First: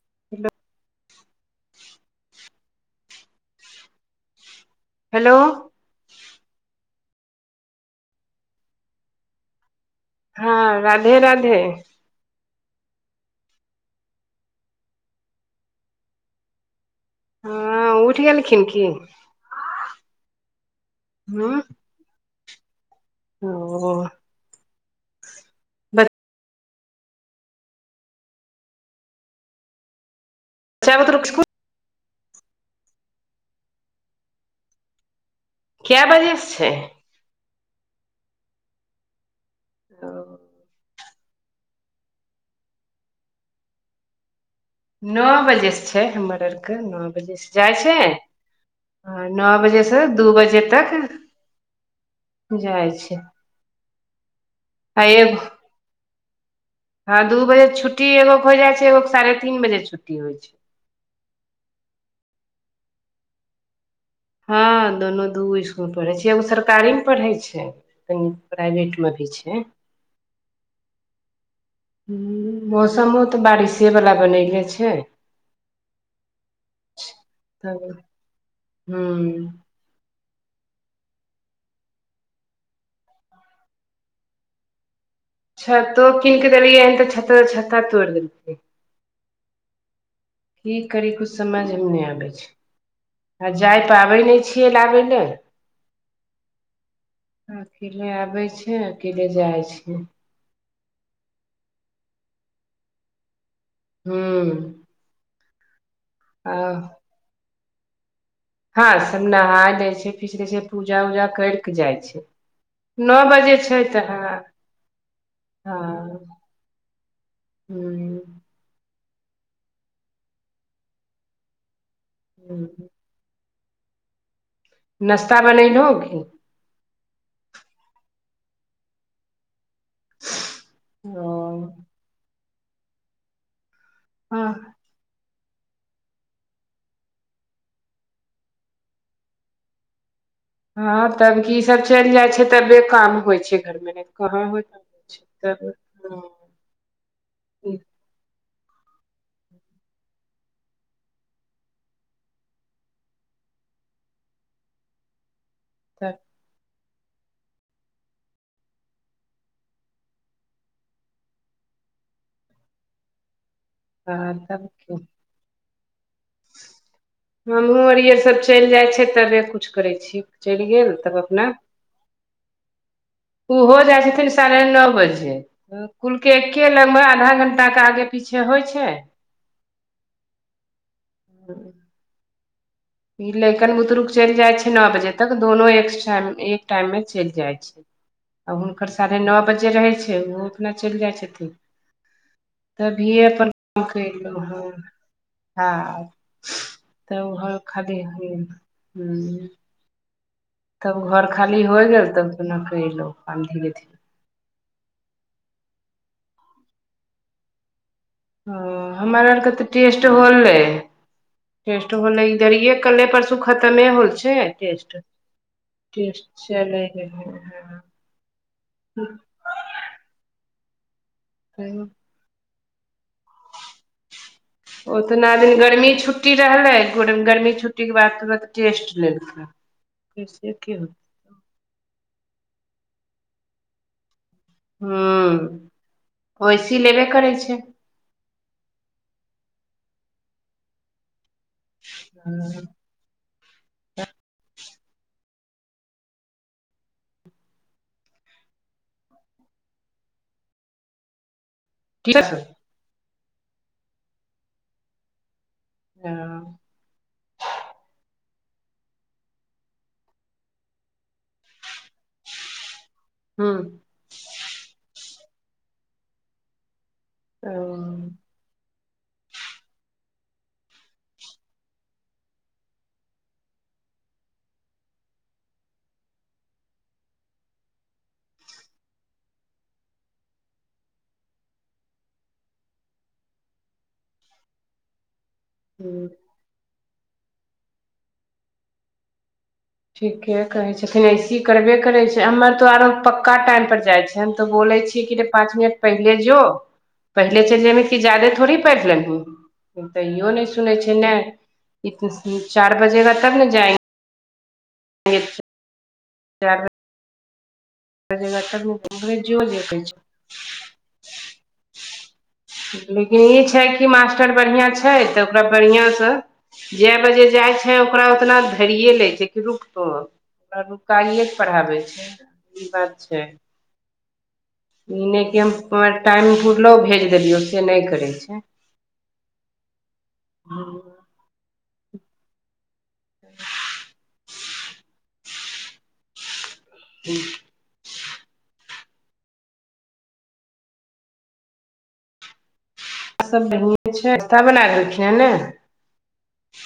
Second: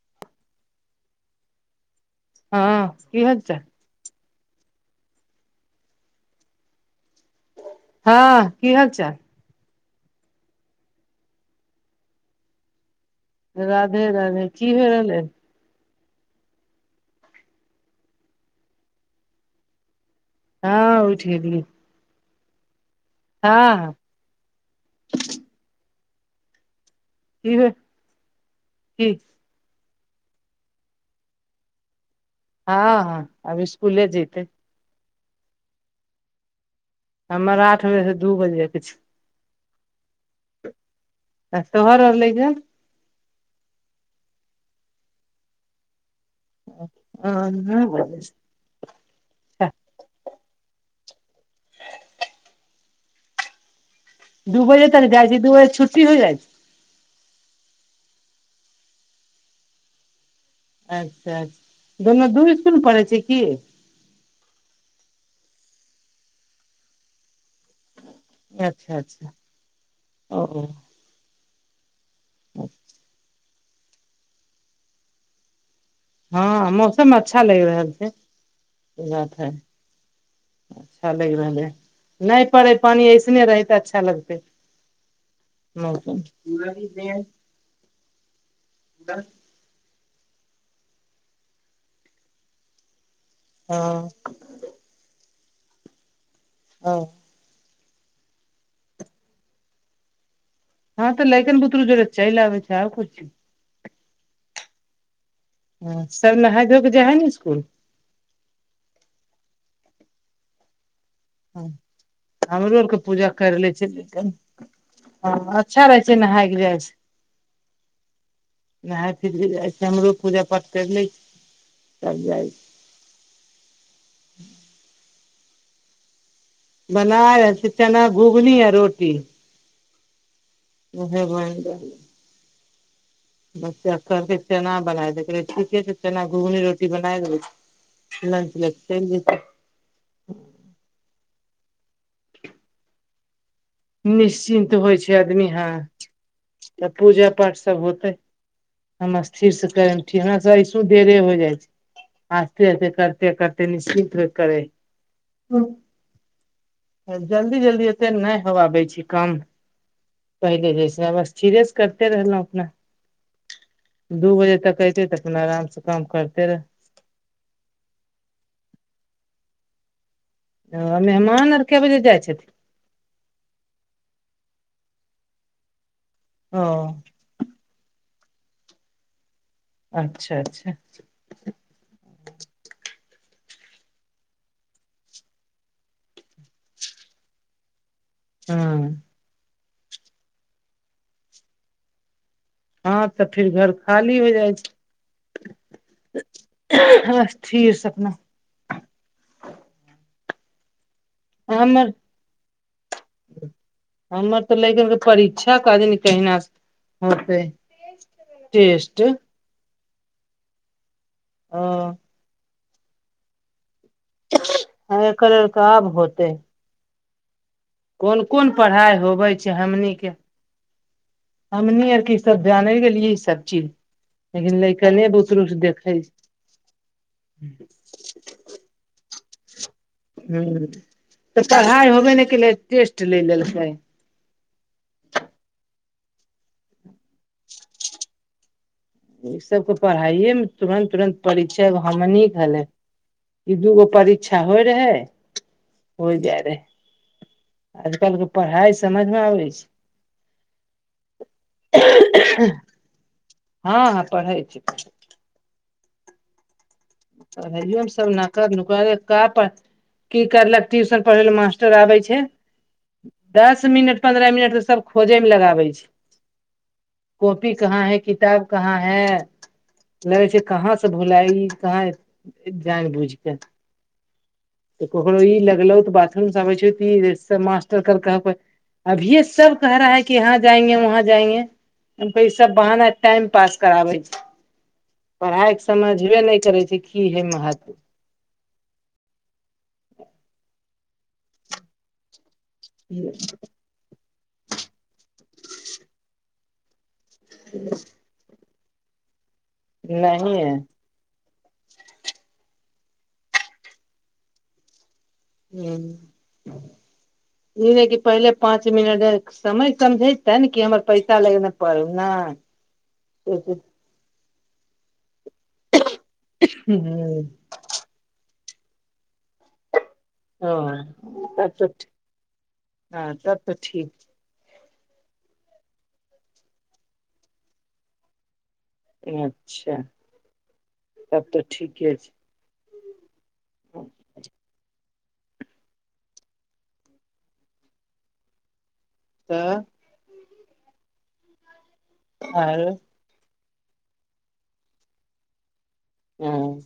[inaudible] हँ कि हल चाल हेलो हँ कि हाल चाल हँ राधे राधे राधे राधे की होइ रहलै हँ उठि गेलखिन की हँ ओठि हूँ गेलीये हँ ओ [inaudible] की [unintelligible] की [unintelligible] हँ हँ आब स्कूले जतै कए बजेसँ छै हमर आठ बजेसँ दू बजेके छै ह आ शहर रहल लै या नओ बजेसँ छै हमर आरके नओ बजेसँ हन जाइ नौ छै बजे अच्छा हं नओ बजे से दू बजे तक जाइ छै दू बजे आ तऽ गइ छी एगो दू बजे छुट्टी हो जाइ छै हँ दू बजे छुट्टीगो के हो जाइ छै एगो साढ़े तीन बजे छुट्टी होइ छै अच्छा दुोनू दू इसकुल मे पढ़ै छै कि हँ दोनू दूगो इसकुल पढ़े छै एगो सरकारी मे पढ़ै छै कनि अच्छा प्राइवेटमे भी अच्छा छै ओ ओ ह मौसमो तऽ बारिसेवला बनयले छै हँ मौसम अच्छा लगि रहल तब छै ई बात हूं है अच्छा लागि रहलै ह नहि पड़े पानि ऐसने रहै ते अच्छा लगते छतो कनक केल एत छत छत तोरदै बस की करी किुछु समझमे नहि आबै छै आ जाय हँ पाबै नहि छियै लाबै लए हू अकेले आबे छ अकेले जाइ छै हँ त लैकन बुतरू ज रचाइ ले छै आ पुछ हँ अछि सब नहााय धोए क जा है ने स्कूल हँ सब नहा दै छै पीस दै छै पूजा उजा कर हँ कऽ जाइ छै हमरो आरके नओ पूजा बजे कर लै छै तऽ लेकिन ह हँ अच्छा रहै छै नहाय के जाइ छै हूँ नहााय फिर भी जाइ छै हमरो पूजा पाठ कर ले छीिय तब जाइ छी हूं नाश्ता बनै लगी बना ह चना घुघनी है रोटी ओहे ओ ब बस असर कि हँ छैे ने बना दे ठीके छै चना घुघनी रोटी बना देबै लंच ल चलि जेत हँं तब की सब चलि जाइ छै तबे काम होइ छै घरमे नहि तऽ कहाँ होइत निश्चिन्त होइ छै आदमी तब हह हँ त पूजा पाठ सब होतै हम स्थिर से करे हमरा सब ऐसो देरे हो जाइ छै आस्ते हस्ते करते करते निश्चित र करै ह जल्दी जल्दी ओतेक नहि होवाबै छि कम पहिले जेैसेब स्थिरे से करते रहलहुँ अपना दू हँ बजे तब तक की एऐते तऽ अपना आराम से काम करते रहे हमहूँ आर य सब चलि जाइ छै तबे कुछु करै छी चलि गेल रह तब अपना मेहमान आर कै बजे जाइ छथिन ओहो जाइ छथिन साढ़े नओ बजे कुलके ओ एके लगब आधा घंटा आहा के आगे पीछे होइ छै अच्छा अच्छा ई लकन बुतरुक चलि जाय छै नओ बजे तक दोनो एक टाइ एक टाइम में चल जाय छै [unintelligible] आ हुनकर हँ साढ़े नओ बजे रहै छै ओहो अपना चलि जाइ छथिन हँ तभिए तऽ फिर अपन घर काम खाली हो कलहुँ जाइ हू छै हँ त ओ स्थिर से खाली अपना [unintelligible] तब घर खाली होइ हमर गेल तब केना केलहूँ धीरे धीरे हमर तऽ लेय कनके परीक्षा क कारण कहिना होतै ह टेस्ट हमर आरके तऽ टेस्ट होलै ओ टेष्ट होलै इधरिये कल्ले परसू खतमे होल छै टेस्ट एकर आब होतै टेस्ट चलै रहे [inaudible] कोन कोन पढ़ाइ होबे छै [inaudible] सब जाने [unintelligible] चीज लेकिन ल ओतना दिन गर्मी छुट्टी रहलै गर्मी छुट्टी के बाद तुरत टेस्ट लेलकै कैसे हुँ की होत तऽ पढ़ाइ होबे केलै टेस्ट ले लेलकै हू ओसी लेबे करै छै ई सबके पढ़ाइए मे तुरन्त तुरन्त परीक्षा हमनी हलै ई दूगो परीक्षा होइ रहै हो जाय रहै आज कलके पढ़ाइ समझमे आबै छै ठीक हँ हँ पढ़ै छी हँ पढ़यो सब नाकर नुकर का पर की करलक ट्यूशन पढ़वे लऽ मास्टर आबे छै दस मिनट पन्द्रह मिनट तऽ सब खोजेमे लगाबै छै कॉपी कहाँ है किताब कहाँ है लगै छै कहाँ से भुलाई कहाँ जान बुझ केऽ तऽ ककरो ई लगलो तऽ बाथरूम से अबे छै बड़ी लेट सँ त मास्टर काइल खुना कहे अभिये सब कह रहा है कि यहाँ जाएंगे वहाँ जाएंगे हमको सब बहाना टाइम पास कराबै छै पढ़ाइ ह समझबे नहि करै छै की हेय महत्त्व ठीके कहे छथिन ऐसी करबे करे छै हमर तो आरो पक्का टाइम पर जाय छै हम तो बोलै छियै कि रे पाँच मिनट पहिले जो पहिले चैल जेबही की जादे थोड़ी पैढ़ लेमही तयो नै नहिये सुने छै नइ नहि चार बजेगा तब न जाएंगे [inaudible] हु चारि ई नहि कि पहिले बजेगा पाँच तब ने ओकरे मिनट जो जे समय कहै समझे तैन कि हमर पैसा लगेना पड़ न लेकिन ई छै कि मास्टर बढ़िया छै तऽ ओकरा बढ़िया से जेय ह बजे जाइ छै ओकरा ओतना धरिये ले छै कि रुक तो ओ ओकरा रुकइए कऽ तब तऽ पढ़ाबे छै ई बात हँ छै तब तऽ ठीक ई नहि कि हम टाइम पुरलो भेज देलियौ से नहि करै छै अच्छा तब तऽ ठीके छै [inaudible] [inaudible] [inaudible] तऽ आरो सब [unintelligible] छै सब ल गेलखिन ह ने हँ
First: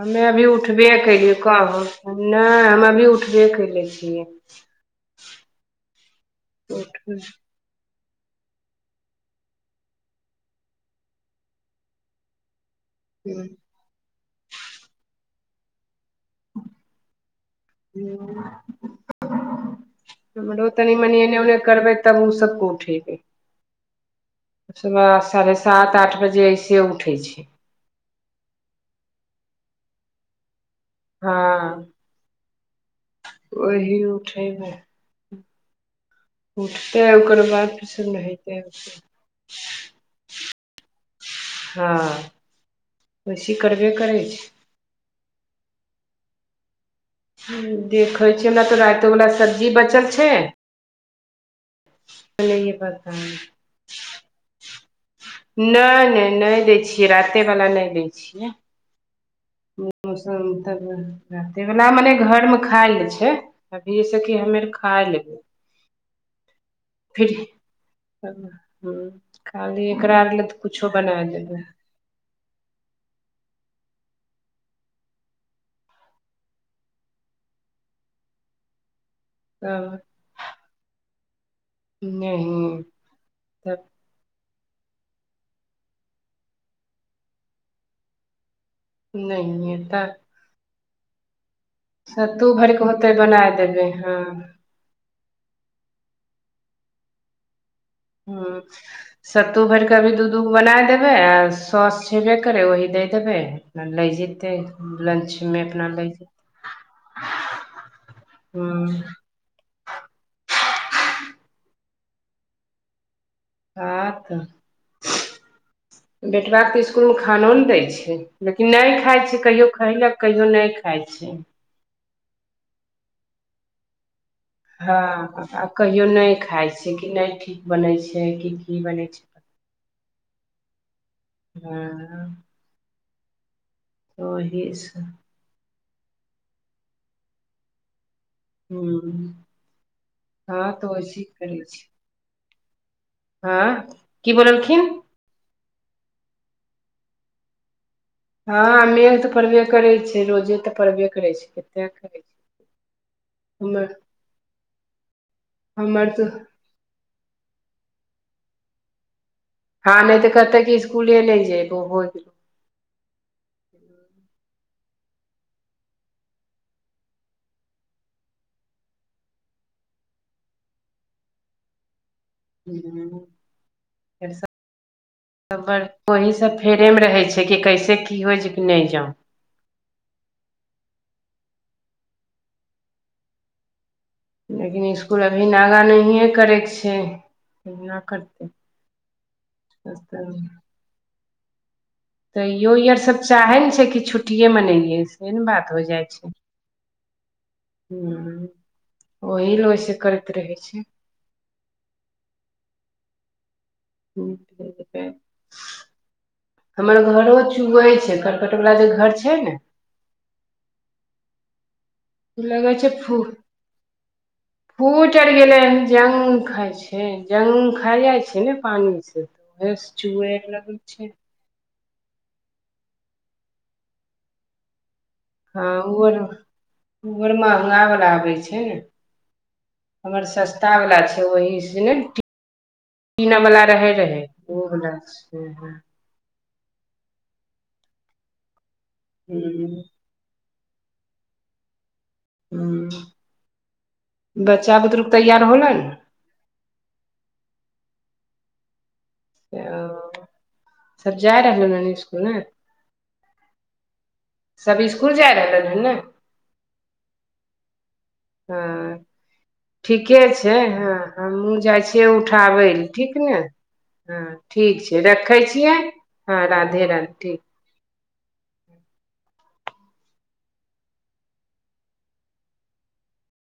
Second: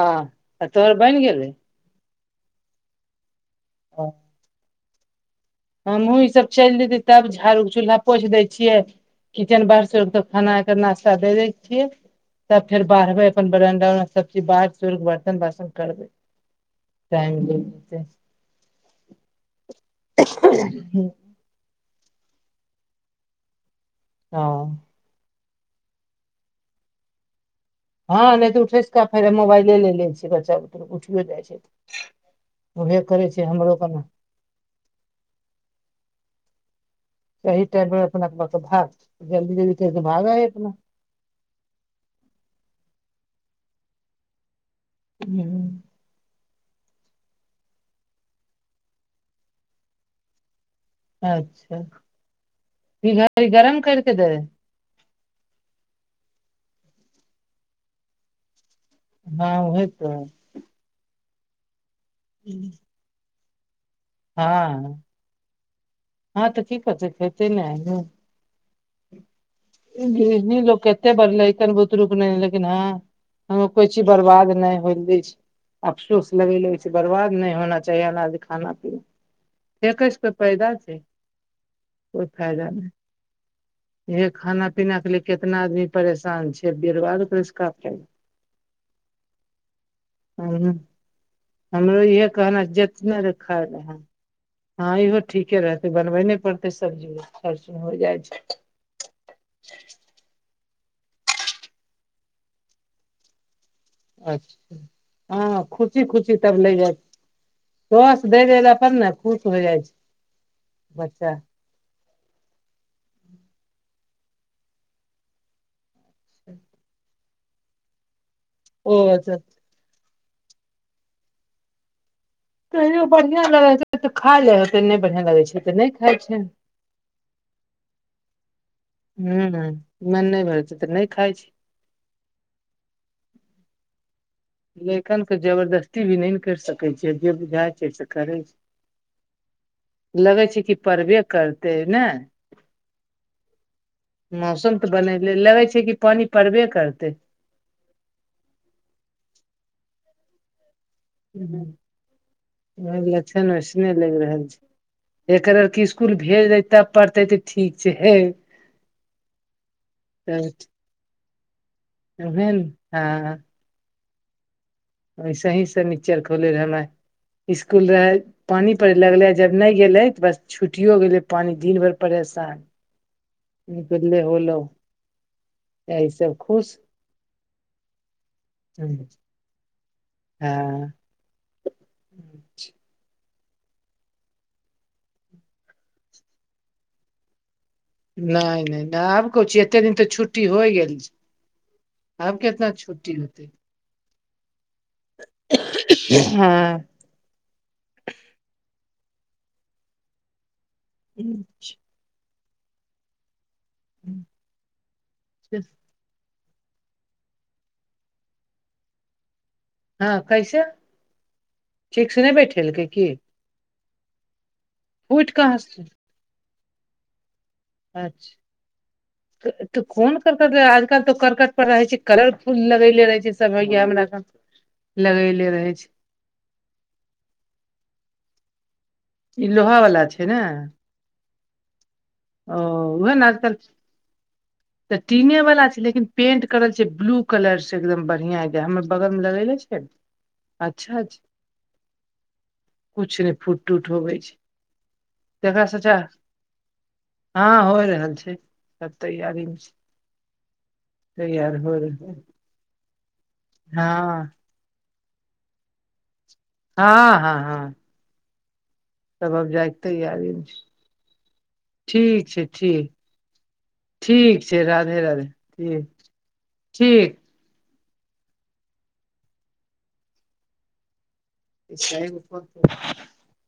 हमे अभी उठबे तोहर बनि कलियै गेलै कहऽ नहि हम अभी उठबे कले छियै हमूँ ईसभ चलि जेतै तब झाड़ू चूलहा पोछि दै छियै किचेन बाहर सोर के खाना के नास्ता दे दै छियै तब फेर बाढ़बै अपन बरंडा - उरंडा सभ सबचीज बाहैर सोर केऽ बर्तन बासन करबै [unintelligible] हमरो तनि मनि एने ओने करबै तब ओ सभको उठेबै हँ सुबह साढ़े सात आठ बजे ऐसे उठै छै हँ नै तऽ उठेस का फेरोबाइल ले छी बच्चा उठियो हँ जाइ छै उहे करै छै हमरो क न ठेमे उठते ओकर सही बाद टाइम पर सब अपना अपना नहेते के भाग जल्दी जल्दी कर के भागै है अपना हँ औसी करबे करै छै हं देखैछी हमरा तो रातो वला सब्जी बचल छै अच्छा बनैये पता नहि गरम करके द नै नै नय दै छियै राते वला नय दै छियै हँ उहे म तऽ मौसम तब रातेवला मने घर मे खाय ले छै अभी जैस कि हमेर हँ खाय लेबै हँ तऽ की करतै फिर खेतै ने खाली एकरा ले त कुछो बना दे कय कन बुतरुक नै लेकिन ह कोइ चीज बर्बाद नय होल दै छै अफसोस लगै ल ओै छै बर्बाद नय होना चाहिए अनाज खाना पीना तब कै स कोइ फायदा छै कोइ फायदा नहिये तब नहि ये खाना पीना के लए कितना आदमी परेशान छै बेरुाद नहि त हमरो इह सत्तू कहना भरिके होतै जतने र बना खाय देबै रह है हँ हँ इहो ठीके रहतै बनबे ने पड़तै सब्जी खरचन हो जाइछै ह सत्तू भइरके अभी दू दूगो बनाय देबै आ सॉस छेबे करै वही द देबै लै जेतै अच्छा अपना लाग जतै लन्चमे हँ अपना लाग जतै सस दै द पर ने खुश हो जाइ छै बच्चा हँं त बेटबाके तऽ इसकुलमे खानो ने दै छै लेकिन ओ नय खाइ अच्छा छै कहियो खयलक कहियो नइ खाइत छै कहियो बढ़िआँ लगै छै तऽ खा ले हँ नहि बढ़िया लगे छै आ तऽ नहि कहियो खाय नइ छै खाइ छियै कि नहि ठीक बनै छै कि की बनै छै हं हं मन नहि भर छै त नय खाय छी हं ओ लेखनके जबरदस्ती भी नहि ने कइरसकै छियै जे बुझाइ छै से करै ह छै लगै हँ छै कि तऽ वैसे परबे करै करतै छै ने हँ की मौसम बोललखिन तऽ बनलै लगै छै कि पानि पड़बे करत हं मेघ तऽ पड़बे करै छै रोजे तऽ पड़बे करै छै कतेक करै छै लछन वैसन हमर लगि रहल छै एकरर क हमर स्सकुल तऽ भेज दे तब पढ़तै त ठीक छै हे हँ नय तऽ करत की स्कूले नै जैबो होय वे हँ ह वसेहीसँ चर खोले रह हम इसकूल रहे पानी परे लगले जब नहि गेले त बस छुटो गेले पानी दिन भर परेशान गेलौ बे ले होलो त बड़ यही ओहि सब खुश फेरेमे रहै छै कि कैसे की होइ छै कि नै जाउ हँ लेकिन इसकुल अभी नागा नहिए करयके छै करतै नै नै न आब कह एते दिन तऽ छुट्टी होइ गेल छै तैयो ई आर सब चाहै ने छै कि छुट्टि मनेले से ने बात हो जाइ छै हँ हं ओहि ल ओस करैत रहै छै अं छ [inaudible] हमर घरो चुएै छै करकट वला जे घर छै ने हं कैसे ठीक से नै बैठेलकै की फूइट आर फुटि कहाँ गेलै से जंग खा छै जंख भायजाइ अच्छा छै ने पानी से तऽ उहे कोन चुए करकट लगै आजकल तो छै करकट पर रहे छै कलरफुल लगैले रहे छै सबैया हमरा सब लगेे हं ओर ओ आर महंगावला आबै छै ने ई लोहा वाला छै हमर ने सस्ता वला छय ओहि स ने ओ उएह ने पीना आजकल वला रहै रहै ओहो तऽ टीने वाला छै लेकिन पेंट करल छ ब्लू कलर से एकदम बढ़िया ह हमर बगल मे लगैले छै हूँ अच्छा कुछु नै फूटटूट होबै छै बच्चा बुतरुक तैयार देखरा होलन सचा हँ होय रहल छै त तैयारी ओ सब जा तैयार रहलन हो हन रह इसकुल ने हँ सब इसकुल जाय रहलन हन ने हँ हँ हं हँ ठीके तैयारी मे छै ह हमहु जाइ छियै ठीक छै उठाबै लए ठीक ने हं ठीक राधे छै राधे रखै छियै ठीक हँ राधे राधे ठीक [inaudible]